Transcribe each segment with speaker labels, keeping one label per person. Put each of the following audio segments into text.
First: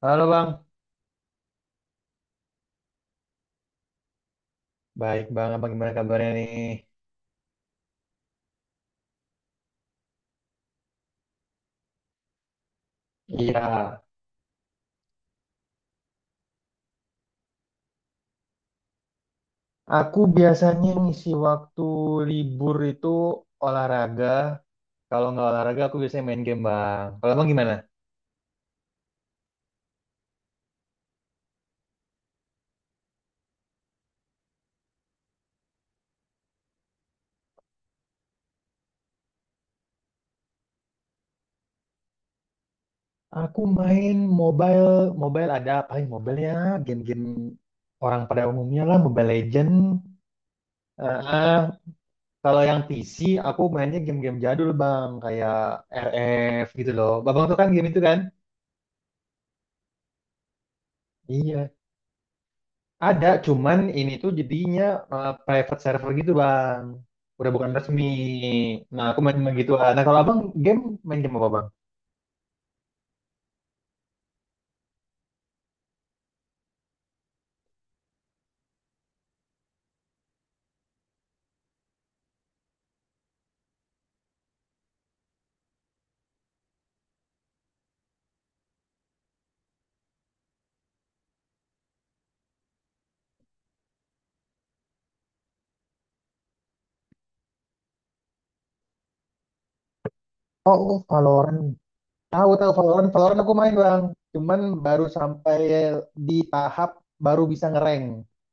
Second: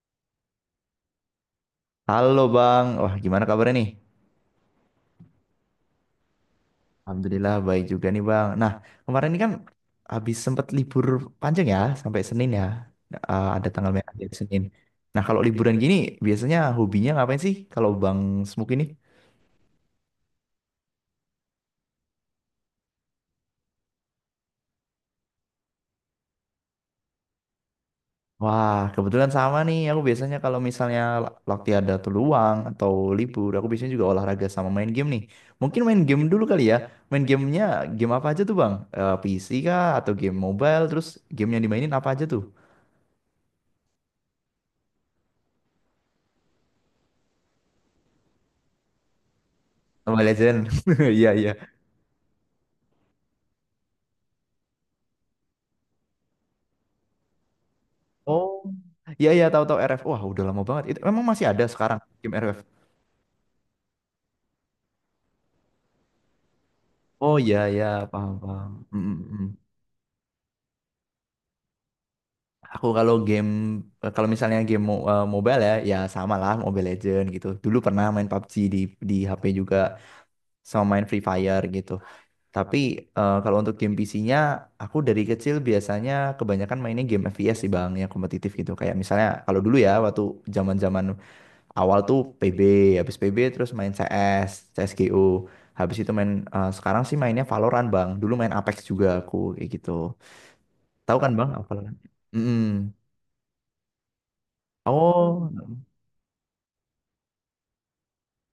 Speaker 1: Halo Bang,
Speaker 2: Halo Bang, wah gimana kabarnya nih?
Speaker 1: baik Bang, apa gimana kabarnya nih?
Speaker 2: Alhamdulillah baik juga nih Bang. Nah kemarin ini kan habis sempat libur panjang ya sampai Senin ya. Eh,
Speaker 1: Iya.
Speaker 2: ada tanggal merah di hari Senin. Nah kalau liburan gini biasanya hobinya ngapain sih kalau Bang Smuk ini?
Speaker 1: Aku biasanya ngisi waktu libur itu olahraga. Kalau nggak olahraga, aku biasanya main game Bang. Kalau Bang gimana?
Speaker 2: Wah kebetulan sama nih, aku biasanya kalau misalnya waktu ada tuh luang atau libur, aku biasanya juga olahraga sama main game nih. Mungkin main game dulu kali ya, main gamenya game apa aja tuh Bang? PC kah atau game mobile? Terus game yang dimainin apa aja tuh?
Speaker 1: Aku main mobile, mobile ada apa ya? Mobile ya, game-game orang pada umumnya lah, Mobile Legend.
Speaker 2: Mobile Legend.
Speaker 1: Eh,
Speaker 2: Iya,
Speaker 1: eh,
Speaker 2: iya.
Speaker 1: kalau yang P C, aku mainnya game-game jadul Bang, kayak R F gitu loh. Bang tuh kan game itu kan?
Speaker 2: Oh. Iya, iya, tahu-tahu RF. Wah, udah lama banget. Itu memang masih ada
Speaker 1: Iya.
Speaker 2: sekarang game RF.
Speaker 1: Ada, cuman ini tuh jadinya private server gitu bang.
Speaker 2: Oh
Speaker 1: Udah
Speaker 2: iya,
Speaker 1: bukan
Speaker 2: iya,
Speaker 1: resmi.
Speaker 2: paham, paham. Mm,
Speaker 1: Nah aku
Speaker 2: mm,
Speaker 1: main
Speaker 2: mm.
Speaker 1: main gitu. Nah kalau abang game main game apa bang?
Speaker 2: Aku kalau game, kalau misalnya game mobile ya, ya sama lah Mobile Legend gitu. Dulu pernah main PUBG di HP juga, sama main Free Fire gitu. Tapi kalau untuk game PC-nya, aku dari kecil biasanya kebanyakan mainnya game FPS sih bang, yang kompetitif gitu. Kayak misalnya kalau dulu ya, waktu zaman-zaman awal tuh PB, habis PB terus main CS, CSGO. Habis itu sekarang sih mainnya Valorant, Bang. Dulu main Apex juga aku kayak gitu.
Speaker 1: Oh, oh,
Speaker 2: Tahu kan, Bang,
Speaker 1: Valorant.
Speaker 2: Valorant?
Speaker 1: Tahu
Speaker 2: Mm-mm.
Speaker 1: tahu Valorant, Valorant aku main bang. Cuman baru
Speaker 2: Oh.
Speaker 1: sampai di tahap baru bisa ngerank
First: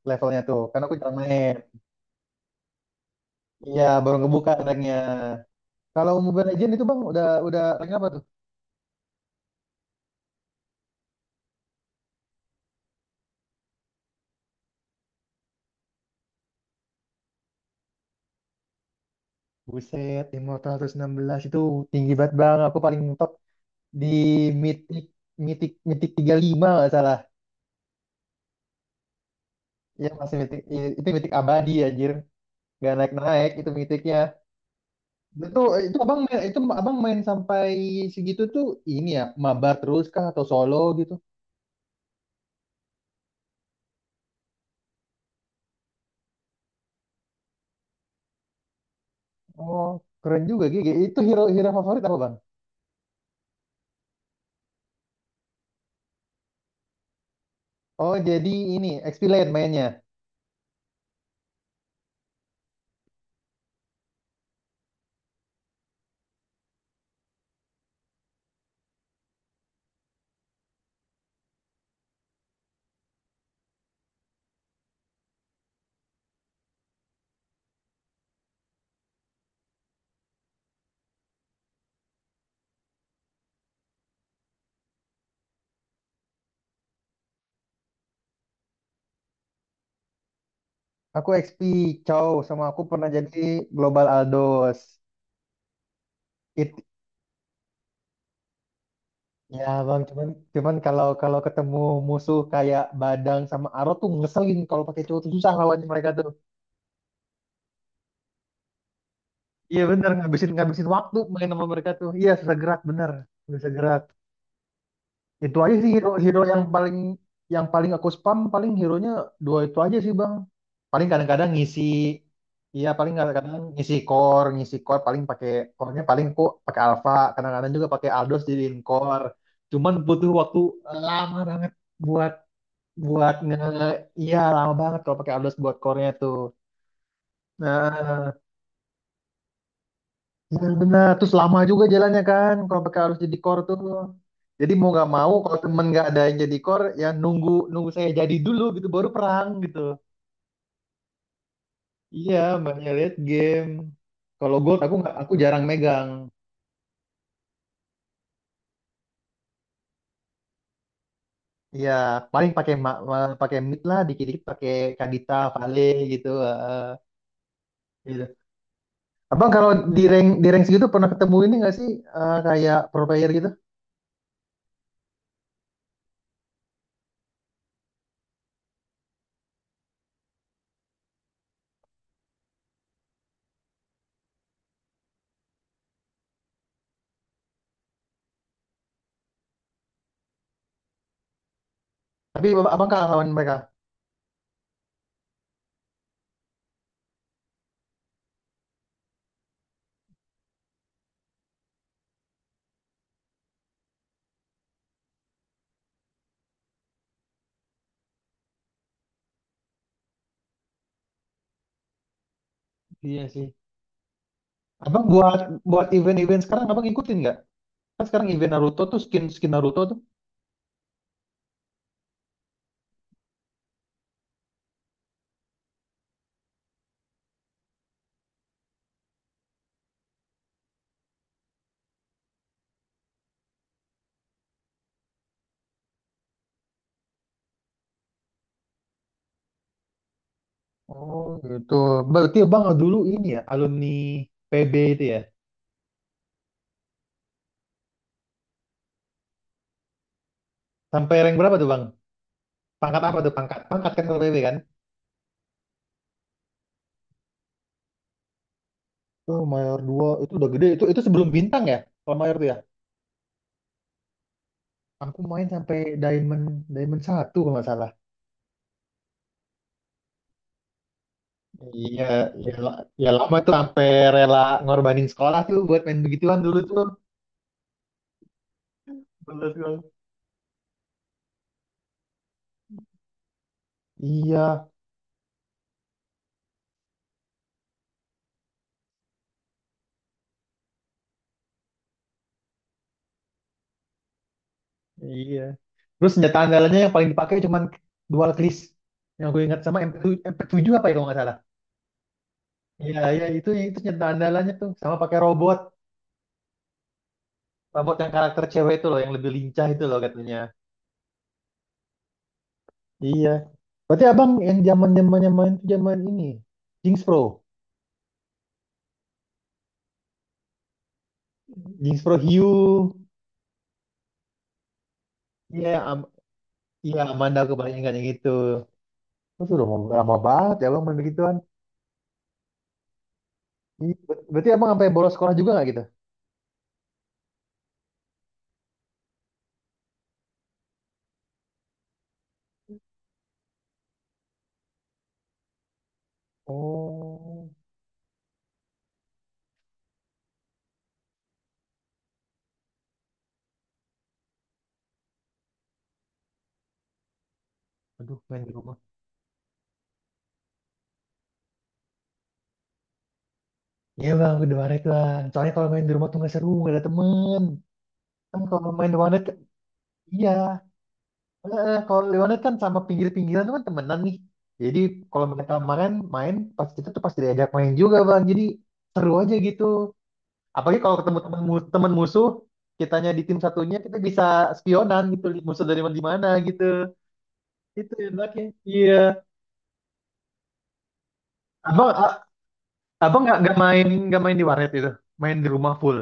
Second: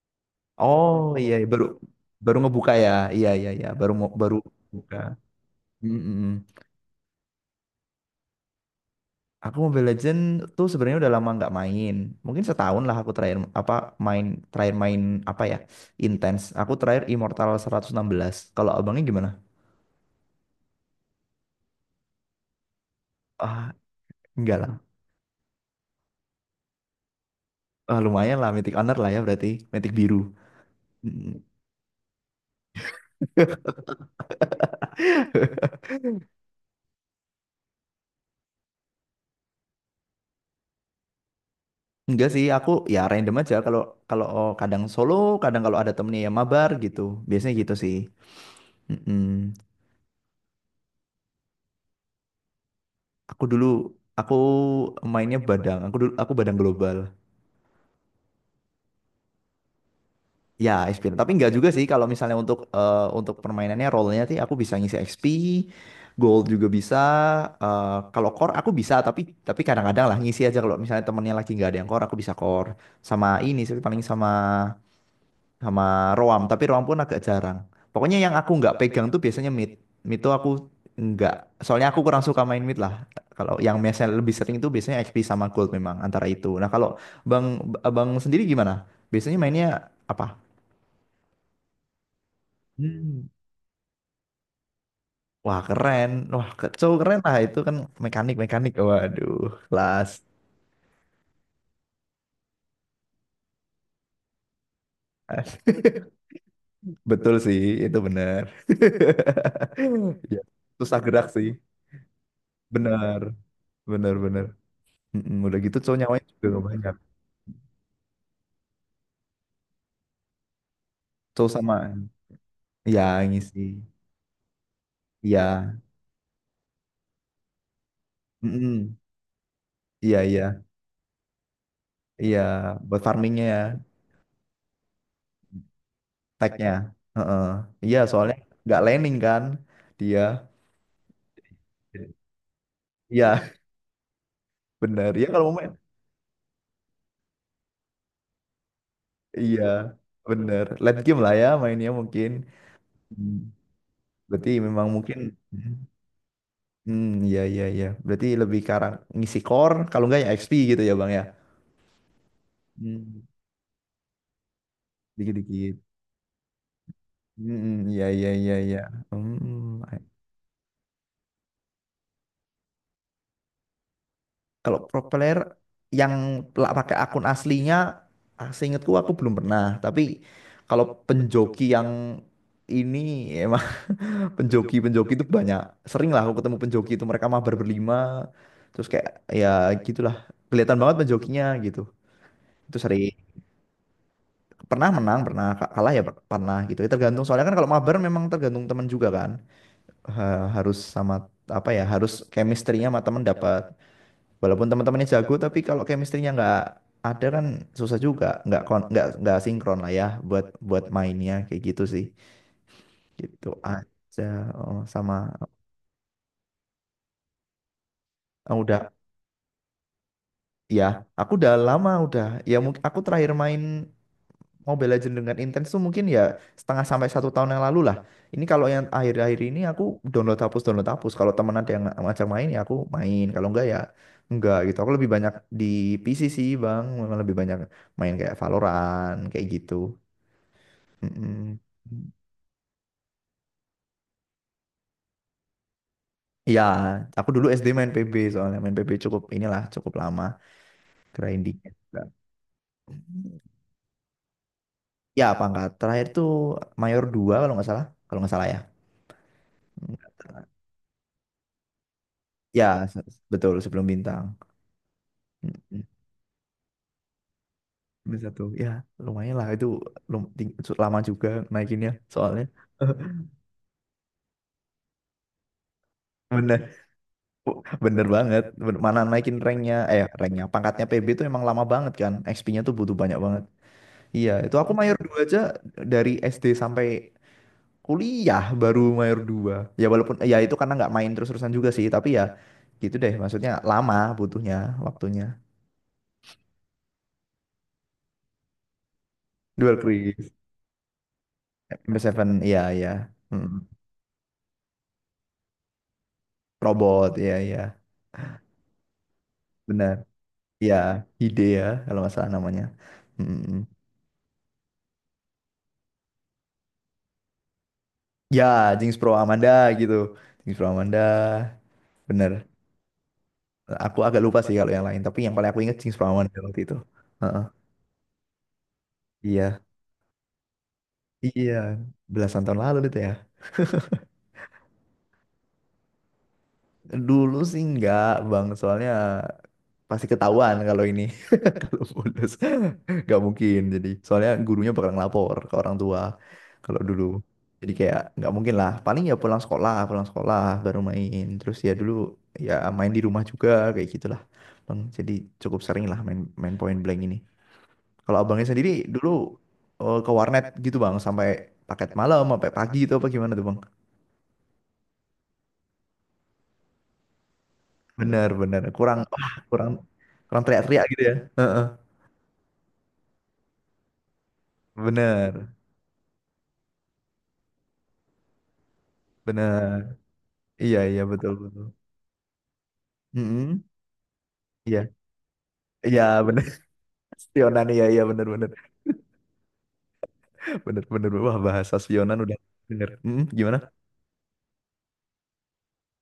Speaker 1: levelnya tuh. Karena aku
Speaker 2: Oh,
Speaker 1: jarang
Speaker 2: iya iya.
Speaker 1: main.
Speaker 2: baru baru ngebuka ya. Iya iya iya,
Speaker 1: Iya,
Speaker 2: baru mau
Speaker 1: baru
Speaker 2: baru
Speaker 1: ngebuka ranknya.
Speaker 2: buka.
Speaker 1: Kalau
Speaker 2: Mm-mm.
Speaker 1: Mobile Legends itu bang udah rank apa tuh?
Speaker 2: Aku Mobile Legend tuh sebenarnya udah lama nggak main. Mungkin setahun lah aku main terakhir main apa ya? Intens. Aku terakhir Immortal 116. Kalau abangnya gimana?
Speaker 1: Buset, 516 itu tinggi banget bang. Aku paling top
Speaker 2: Ah,
Speaker 1: di
Speaker 2: enggak.
Speaker 1: mitik mitik mitik 35 nggak salah,
Speaker 2: Ah, lumayan lah, Mythic Honor lah ya berarti, Mythic
Speaker 1: ya
Speaker 2: biru.
Speaker 1: masih mitik, itu mitik
Speaker 2: Mm.
Speaker 1: abadi anjir, nggak naik naik itu mitiknya. itu itu abang main sampai segitu tuh, ini ya mabar terus kah atau solo gitu?
Speaker 2: Enggak sih, aku ya random aja kalau kalau oh, kadang solo, kadang kalau ada temennya yang mabar gitu. Biasanya gitu sih. Mm-mm.
Speaker 1: Oh keren juga Gigi, itu hero hero favorit apa bang?
Speaker 2: Aku dulu aku mainnya badang. Aku dulu badang global.
Speaker 1: Oh jadi ini XP lane mainnya.
Speaker 2: Ya, XP. Tapi nggak juga sih kalau misalnya untuk permainannya role-nya sih aku bisa ngisi XP, gold juga bisa. eh, kalau core aku bisa, tapi kadang-kadang lah ngisi aja kalau misalnya temennya lagi nggak ada yang core, aku bisa core, sama ini sih paling sama sama roam, tapi roam pun agak jarang. Pokoknya yang aku nggak pegang tuh biasanya mid. Mid tuh aku nggak, soalnya aku kurang suka main mid lah. Kalau yang biasanya lebih sering itu biasanya XP sama gold, memang antara itu. Nah, kalau Bang Bang sendiri gimana? Biasanya mainnya apa?
Speaker 1: Aku XP Chow, sama aku pernah
Speaker 2: Hmm.
Speaker 1: jadi Global Aldos
Speaker 2: Wah keren,
Speaker 1: it
Speaker 2: cowok keren lah itu kan, mekanik mekanik, waduh
Speaker 1: Ya bang,
Speaker 2: kelas.
Speaker 1: cuman cuman kalau kalau ketemu musuh kayak Badang sama Aro tuh ngeselin, kalau pakai cowok tuh susah lawannya mereka tuh.
Speaker 2: Betul sih, itu benar.
Speaker 1: Iya bener,
Speaker 2: Ya,
Speaker 1: ngabisin ngabisin
Speaker 2: susah
Speaker 1: waktu
Speaker 2: gerak sih,
Speaker 1: main sama mereka tuh. Iya susah gerak bener,
Speaker 2: benar,
Speaker 1: nggak bisa gerak.
Speaker 2: benar, benar. Mm-mm,
Speaker 1: Itu
Speaker 2: udah
Speaker 1: aja
Speaker 2: gitu
Speaker 1: sih
Speaker 2: cowok
Speaker 1: hero
Speaker 2: nyawanya
Speaker 1: hero
Speaker 2: juga
Speaker 1: yang
Speaker 2: gak banyak.
Speaker 1: paling yang paling aku spam, paling hero-nya dua itu aja sih bang. Paling kadang-kadang
Speaker 2: Cowok sama,
Speaker 1: ngisi, iya
Speaker 2: ya
Speaker 1: paling kadang-kadang
Speaker 2: ngisi,
Speaker 1: ngisi core paling pakai,
Speaker 2: iya,
Speaker 1: core-nya paling aku pakai Alpha, kadang-kadang juga pakai Aldos jadiin
Speaker 2: mm-mm,
Speaker 1: core. Cuman
Speaker 2: iya,
Speaker 1: butuh waktu
Speaker 2: iya,
Speaker 1: lama banget buat
Speaker 2: iya, buat
Speaker 1: buat
Speaker 2: farmingnya
Speaker 1: nge
Speaker 2: ya,
Speaker 1: Iya, lama banget kalau pakai ardos buat core-nya tuh.
Speaker 2: tagnya. Heeh. Iya,
Speaker 1: Nah,
Speaker 2: soalnya nggak landing kan dia.
Speaker 1: benar benar. Terus lama juga jalannya kan kalau pakai ardos jadi
Speaker 2: Iya,
Speaker 1: core tuh. Jadi mau nggak
Speaker 2: benar. Ya
Speaker 1: mau
Speaker 2: kalau
Speaker 1: kalau
Speaker 2: mau,
Speaker 1: temen nggak ada yang jadi core ya nunggu nunggu saya jadi dulu gitu baru perang
Speaker 2: iya,
Speaker 1: gitu.
Speaker 2: bener. Late game lah ya mainnya mungkin.
Speaker 1: Iya, makanya lihat
Speaker 2: Hmm.
Speaker 1: game.
Speaker 2: Berarti
Speaker 1: Kalau gold
Speaker 2: memang
Speaker 1: aku, nggak,
Speaker 2: mungkin.
Speaker 1: aku jarang megang.
Speaker 2: Hmm, iya iya iya. Berarti lebih ke arah ngisi core, kalau enggak ya XP gitu ya Bang ya.
Speaker 1: Iya, paling pakai
Speaker 2: Hmm,
Speaker 1: pakai mid lah, dikit-dikit pakai Kadita,
Speaker 2: dikit-dikit.
Speaker 1: Vale gitu.
Speaker 2: Hmm, iya
Speaker 1: Gitu.
Speaker 2: iya iya iya.
Speaker 1: Abang kalau di
Speaker 2: Hmm.
Speaker 1: rank di rank segitu pernah ketemu ini nggak sih, kayak pro player gitu?
Speaker 2: Kalau pro player yang pakai akun aslinya, seingatku aku belum pernah. Tapi kalau penjoki yang ini ya, penjoki penjoki itu banyak, sering lah aku ketemu penjoki itu, mereka mabar berlima terus kayak ya gitulah, kelihatan banget penjokinya gitu,
Speaker 1: Tapi
Speaker 2: itu
Speaker 1: abang
Speaker 2: sering.
Speaker 1: kalah lawan mereka.
Speaker 2: Pernah menang, pernah kalah ya, pernah gitu ya, tergantung, soalnya kan kalau mabar memang tergantung teman juga kan. Harus sama apa ya, harus chemistry-nya sama teman dapat, walaupun teman-temannya jago tapi kalau chemistry-nya nggak ada kan susah juga, nggak nggak sinkron lah ya, buat buat mainnya kayak gitu sih,
Speaker 1: Iya
Speaker 2: gitu
Speaker 1: sih.
Speaker 2: aja. Oh,
Speaker 1: Abang
Speaker 2: sama.
Speaker 1: buat buat event-event sekarang abang ikutin nggak? Kan sekarang event
Speaker 2: Oh,
Speaker 1: Naruto
Speaker 2: udah.
Speaker 1: tuh, skin skin Naruto tuh.
Speaker 2: Ya, aku udah lama udah. Ya mungkin aku terakhir main Mobile Legends dengan intens tuh mungkin ya setengah sampai satu tahun yang lalu lah. Ini kalau yang akhir-akhir ini aku download hapus download hapus. Kalau teman ada yang ngajak main ya aku main. Kalau enggak ya enggak gitu. Aku lebih banyak di PC sih bang. Memang lebih banyak main kayak Valorant kayak gitu.
Speaker 1: Oh
Speaker 2: Mm-mm.
Speaker 1: gitu. Berarti abang dulu ini ya alumni PB itu ya.
Speaker 2: Ya, aku dulu SD main PB, soalnya main PB cukup inilah cukup lama
Speaker 1: Sampai rank
Speaker 2: grinding.
Speaker 1: berapa tuh bang? Pangkat apa tuh pangkat? Pangkat kan kalau PB kan?
Speaker 2: Ya, pangkat terakhir tuh Mayor 2 kalau nggak salah ya.
Speaker 1: Oh mayor 2 itu udah gede, itu sebelum bintang ya? Kalau mayor tuh ya.
Speaker 2: Ya, se- betul sebelum bintang.
Speaker 1: Aku main sampai
Speaker 2: Mm-mm.
Speaker 1: diamond diamond satu kalau nggak salah.
Speaker 2: Bintang Satu. Ya, lumayan lah itu, lama juga naikinnya
Speaker 1: Iya,
Speaker 2: soalnya.
Speaker 1: ya, ya lama tuh, sampai rela ngorbanin sekolah tuh buat main begituan dulu
Speaker 2: Bener,
Speaker 1: tuh.
Speaker 2: bener banget. Mana naikin
Speaker 1: Bener,
Speaker 2: ranknya,
Speaker 1: tuh.
Speaker 2: ranknya, pangkatnya PB itu emang lama banget kan. XP-nya tuh butuh banyak banget. Iya, itu
Speaker 1: Iya,
Speaker 2: aku mayor 2 aja dari SD sampai kuliah baru mayor dua. Ya walaupun, ya itu karena nggak main terus-terusan juga sih. Tapi ya gitu deh, maksudnya lama butuhnya, waktunya.
Speaker 1: iya. Terus senjata andalannya yang paling dipakai cuman dual cris. Yang gue ingat sama
Speaker 2: Dual
Speaker 1: MP7,
Speaker 2: Chris,
Speaker 1: MP7 apa ya kalau nggak salah.
Speaker 2: m 7, iya, iya.
Speaker 1: Iya, iya itu senjata andalannya tuh, sama pakai robot,
Speaker 2: Robot, iya iya,
Speaker 1: robot yang karakter cewek itu loh yang lebih lincah itu
Speaker 2: benar.
Speaker 1: loh katanya.
Speaker 2: Iya, ide ya kalau masalah namanya.
Speaker 1: Iya.
Speaker 2: Mm.
Speaker 1: Berarti abang yang zaman zamannya main tuh zaman ini, Jinx Pro,
Speaker 2: Ya, Jinx Pro Amanda gitu. Jinx Pro Amanda,
Speaker 1: Jinx Pro
Speaker 2: bener.
Speaker 1: Hue.
Speaker 2: Aku agak lupa sih kalau yang lain, tapi yang paling aku
Speaker 1: Iya,
Speaker 2: ingat Jinx Pro Amanda waktu itu.
Speaker 1: iya, Amanda
Speaker 2: Heeh,
Speaker 1: aku paling ingat yang itu. Terus
Speaker 2: iya,
Speaker 1: udah lama, lama banget ya abang main begituan.
Speaker 2: iya, belasan tahun lalu itu ya.
Speaker 1: Iya, berarti abang sampai bolos sekolah juga nggak gitu?
Speaker 2: Dulu sih enggak, Bang, soalnya pasti ketahuan kalau ini. Kalau bolos nggak mungkin. Jadi soalnya gurunya bakal ngelapor ke orang tua kalau dulu.
Speaker 1: Oh,
Speaker 2: Jadi kayak nggak mungkin lah. Paling ya pulang sekolah baru main. Terus ya dulu ya main di rumah juga kayak gitulah. Bang, jadi cukup sering lah main main point blank ini. Kalau
Speaker 1: aduh, main
Speaker 2: abangnya
Speaker 1: di
Speaker 2: sendiri
Speaker 1: rumah.
Speaker 2: dulu ke warnet gitu bang, sampai paket malam sampai pagi itu, apa gimana tuh bang?
Speaker 1: Iya bang, udah warnet bang. Soalnya kalau main di rumah tuh nggak seru, nggak ada temen.
Speaker 2: Bener
Speaker 1: Kan
Speaker 2: bener
Speaker 1: kalau main di
Speaker 2: kurang,
Speaker 1: warnet,
Speaker 2: wah, kurang
Speaker 1: iya.
Speaker 2: kurang teriak-teriak gitu ya. Heeh.
Speaker 1: Kalau di warnet kan sama pinggir-pinggiran tuh kan temenan nih. Jadi kalau mereka
Speaker 2: Bener
Speaker 1: kemarin main, pas kita tuh pasti diajak main juga bang. Jadi seru aja gitu.
Speaker 2: bener,
Speaker 1: Apalagi
Speaker 2: iya
Speaker 1: kalau
Speaker 2: iya,
Speaker 1: ketemu
Speaker 2: betul
Speaker 1: temen,
Speaker 2: betul.
Speaker 1: temen musuh, kitanya di tim
Speaker 2: Mm-mm.
Speaker 1: satunya, kita bisa
Speaker 2: Iya,
Speaker 1: spionan gitu. Musuh dari mana
Speaker 2: iya
Speaker 1: di mana
Speaker 2: bener.
Speaker 1: gitu.
Speaker 2: Spionan, iya
Speaker 1: Itu
Speaker 2: iya, bener
Speaker 1: enaknya.
Speaker 2: bener
Speaker 1: Iya.
Speaker 2: bener bener. Wah, bahasa
Speaker 1: Abang,
Speaker 2: spionan udah bener.
Speaker 1: abang
Speaker 2: Mm,
Speaker 1: nggak
Speaker 2: gimana,
Speaker 1: main, nggak main di warnet itu. Main di rumah full.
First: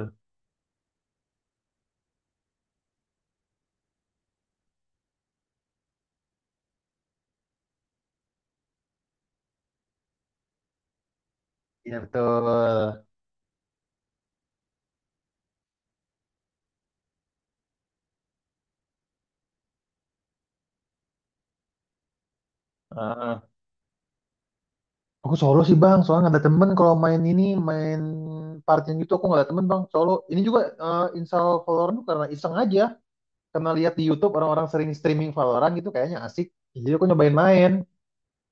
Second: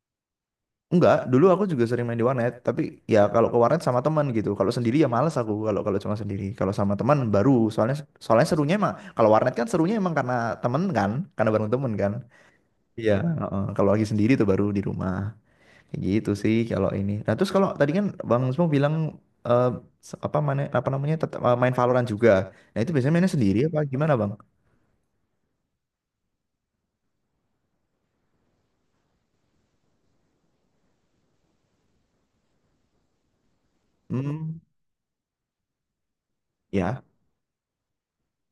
Speaker 2: enggak. Dulu aku juga sering main di warnet, tapi ya kalau ke warnet sama teman gitu. Kalau sendiri ya males aku, kalau kalau cuma sendiri, kalau sama teman baru, soalnya soalnya serunya emang kalau warnet kan, serunya emang karena temen kan, karena bareng temen
Speaker 1: Iya
Speaker 2: kan.
Speaker 1: betul.
Speaker 2: Iya, heeh. Kalau lagi sendiri tuh baru di rumah. Kayak gitu sih kalau ini. Nah terus kalau tadi kan Bang Smo bilang eh, apa, mana, apa namanya, tetap main Valorant juga, nah itu biasanya mainnya
Speaker 1: Heeh.
Speaker 2: sendiri apa gimana Bang?
Speaker 1: Aku solo sih bang, soalnya nggak ada temen kalau main ini, main partian gitu aku nggak ada temen bang, solo. Ini juga install Valorant tuh karena iseng aja, karena lihat di YouTube
Speaker 2: Hmm.
Speaker 1: orang-orang sering streaming Valorant gitu kayaknya asik. Jadi
Speaker 2: Ya,
Speaker 1: aku nyobain main,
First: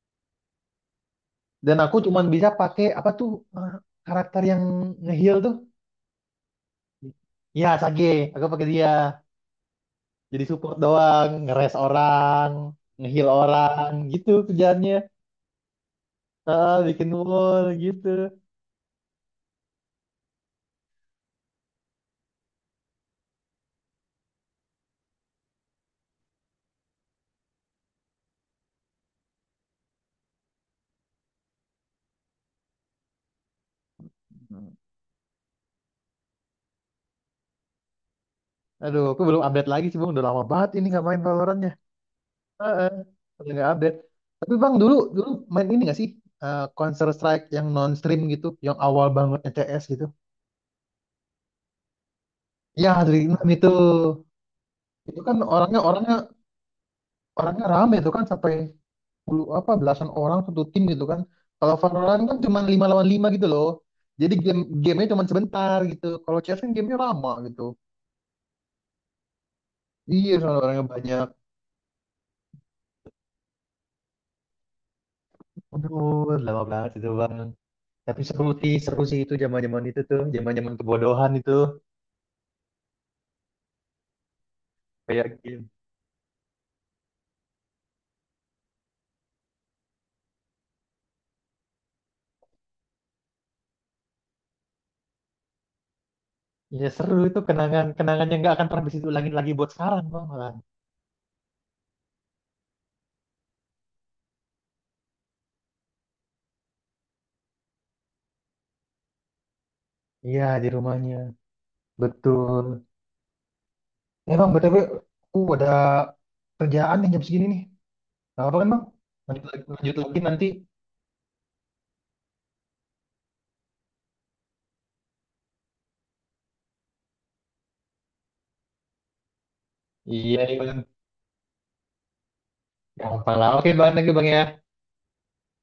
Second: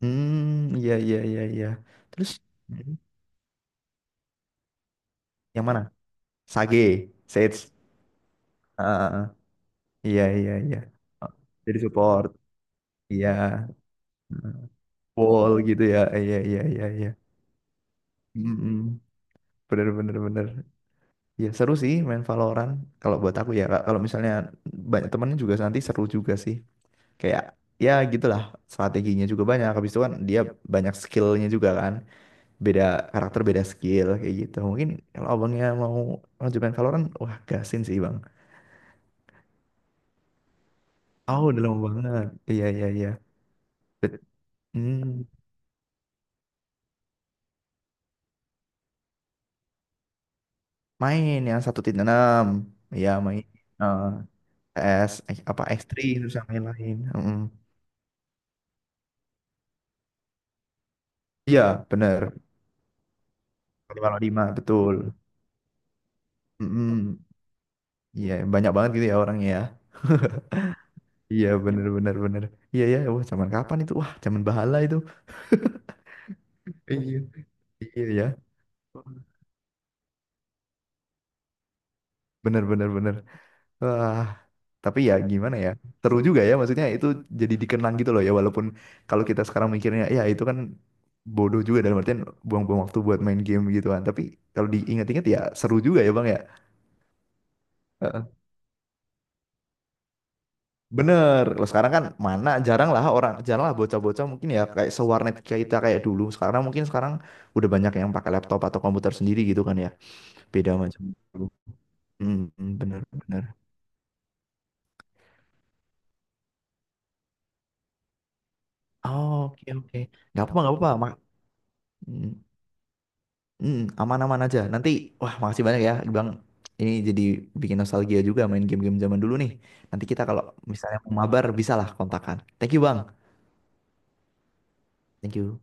Speaker 2: hmm, iya iya iya iya.
Speaker 1: dan aku cuman
Speaker 2: Terus
Speaker 1: bisa pakai
Speaker 2: hmm.
Speaker 1: apa tuh, eh, karakter yang nge heal tuh.
Speaker 2: Yang mana? Sage,
Speaker 1: Ya
Speaker 2: Sage.
Speaker 1: Sage, aku pakai
Speaker 2: Ah,
Speaker 1: dia.
Speaker 2: ah, ah. Iya
Speaker 1: Jadi
Speaker 2: iya
Speaker 1: support
Speaker 2: iya.
Speaker 1: doang,
Speaker 2: Ah,
Speaker 1: ngeres
Speaker 2: jadi support.
Speaker 1: orang, nge heal
Speaker 2: Iya.
Speaker 1: orang gitu kerjaannya.
Speaker 2: Wall gitu ya. Iya iya
Speaker 1: Ah,
Speaker 2: iya
Speaker 1: bikin
Speaker 2: iya.
Speaker 1: wall gitu.
Speaker 2: Mm-mm. Bener bener bener. Ya seru sih main Valorant. Kalau buat aku ya Kak. Kalau misalnya banyak temennya juga nanti seru juga sih. Kayak ya gitulah, strateginya juga banyak. Habis itu kan dia banyak skillnya juga kan, beda karakter beda skill kayak gitu. Mungkin kalau abangnya mau lanjutkan Valorant, wah gasin sih bang.
Speaker 1: Aduh, aku belum update lagi sih bang, udah lama banget ini nggak main
Speaker 2: Oh
Speaker 1: Valorant.
Speaker 2: udah lama banget, iya iya
Speaker 1: Heeh,
Speaker 2: iya.
Speaker 1: paling nggak update.
Speaker 2: Bet-
Speaker 1: Tapi bang dulu
Speaker 2: hmm,
Speaker 1: dulu main ini nggak sih, Counter Strike yang non stream gitu, yang awal banget CS gitu?
Speaker 2: main yang 1.6.
Speaker 1: Ya
Speaker 2: Iya
Speaker 1: dari
Speaker 2: main
Speaker 1: enam itu,
Speaker 2: eh S,
Speaker 1: kan
Speaker 2: apa,
Speaker 1: orangnya orangnya
Speaker 2: X3 itu sama yang lain. Mm-mm.
Speaker 1: orangnya rame tuh kan, sampai puluh apa belasan orang satu tim gitu kan.
Speaker 2: Iya
Speaker 1: Kalau
Speaker 2: bener,
Speaker 1: Valorant kan cuma lima lawan lima gitu loh.
Speaker 2: lima nol
Speaker 1: Jadi
Speaker 2: lima,
Speaker 1: game
Speaker 2: betul.
Speaker 1: gamenya cuma sebentar gitu. Kalau CS kan gamenya
Speaker 2: Mm-mm.
Speaker 1: lama gitu.
Speaker 2: Iya banyak banget gitu ya orangnya ya.
Speaker 1: Iya, soalnya orangnya banyak.
Speaker 2: Iya bener bener bener. Iya ya. Wah zaman kapan itu, wah zaman bahala itu.
Speaker 1: Aduh, lama banget itu
Speaker 2: Iya.
Speaker 1: bang.
Speaker 2: Iya
Speaker 1: Tapi
Speaker 2: ya.
Speaker 1: seru sih itu zaman-zaman itu tuh, zaman-zaman kebodohan itu,
Speaker 2: Bener bener bener. Wah. Tapi ya
Speaker 1: kayak
Speaker 2: gimana
Speaker 1: game.
Speaker 2: ya, seru juga ya maksudnya itu, jadi dikenang gitu loh ya. Walaupun kalau kita sekarang mikirnya ya itu kan bodoh juga, dalam artian buang-buang waktu buat main game gitu kan. Tapi kalau diingat-ingat ya seru juga ya Bang ya.
Speaker 1: Iya seru, itu kenangan
Speaker 2: Heeh.
Speaker 1: kenangan yang nggak akan pernah bisa diulangin lagi buat sekarang bang malah.
Speaker 2: Bener, kalau sekarang kan mana jarang lah orang, jarang lah bocah-bocah mungkin ya kayak sewarnet kayak kita kayak dulu. Sekarang mungkin sekarang udah banyak yang pakai laptop atau komputer sendiri gitu kan ya.
Speaker 1: Iya di
Speaker 2: Beda macam
Speaker 1: rumahnya
Speaker 2: dulu.
Speaker 1: betul.
Speaker 2: Hmm, bener, bener.
Speaker 1: Eh bang, btw aku ada kerjaan nih jam segini nih. Gak apa kan bang?
Speaker 2: Oh, oke,
Speaker 1: Lanjut
Speaker 2: oke.
Speaker 1: lagi
Speaker 2: Nggak
Speaker 1: nanti.
Speaker 2: apa-apa, nggak apa-apa. Mak. Mm, aman-aman aja. Nanti, wah makasih banyak ya, Bang. Ini jadi bikin nostalgia juga main game-game zaman dulu nih. Nanti kita
Speaker 1: Iya
Speaker 2: kalau
Speaker 1: iya, bang.
Speaker 2: misalnya mau mabar, bisa lah kontakan. Thank you, Bang.
Speaker 1: Gampang lah. Oke bang, lagi bang ya.
Speaker 2: Thank you.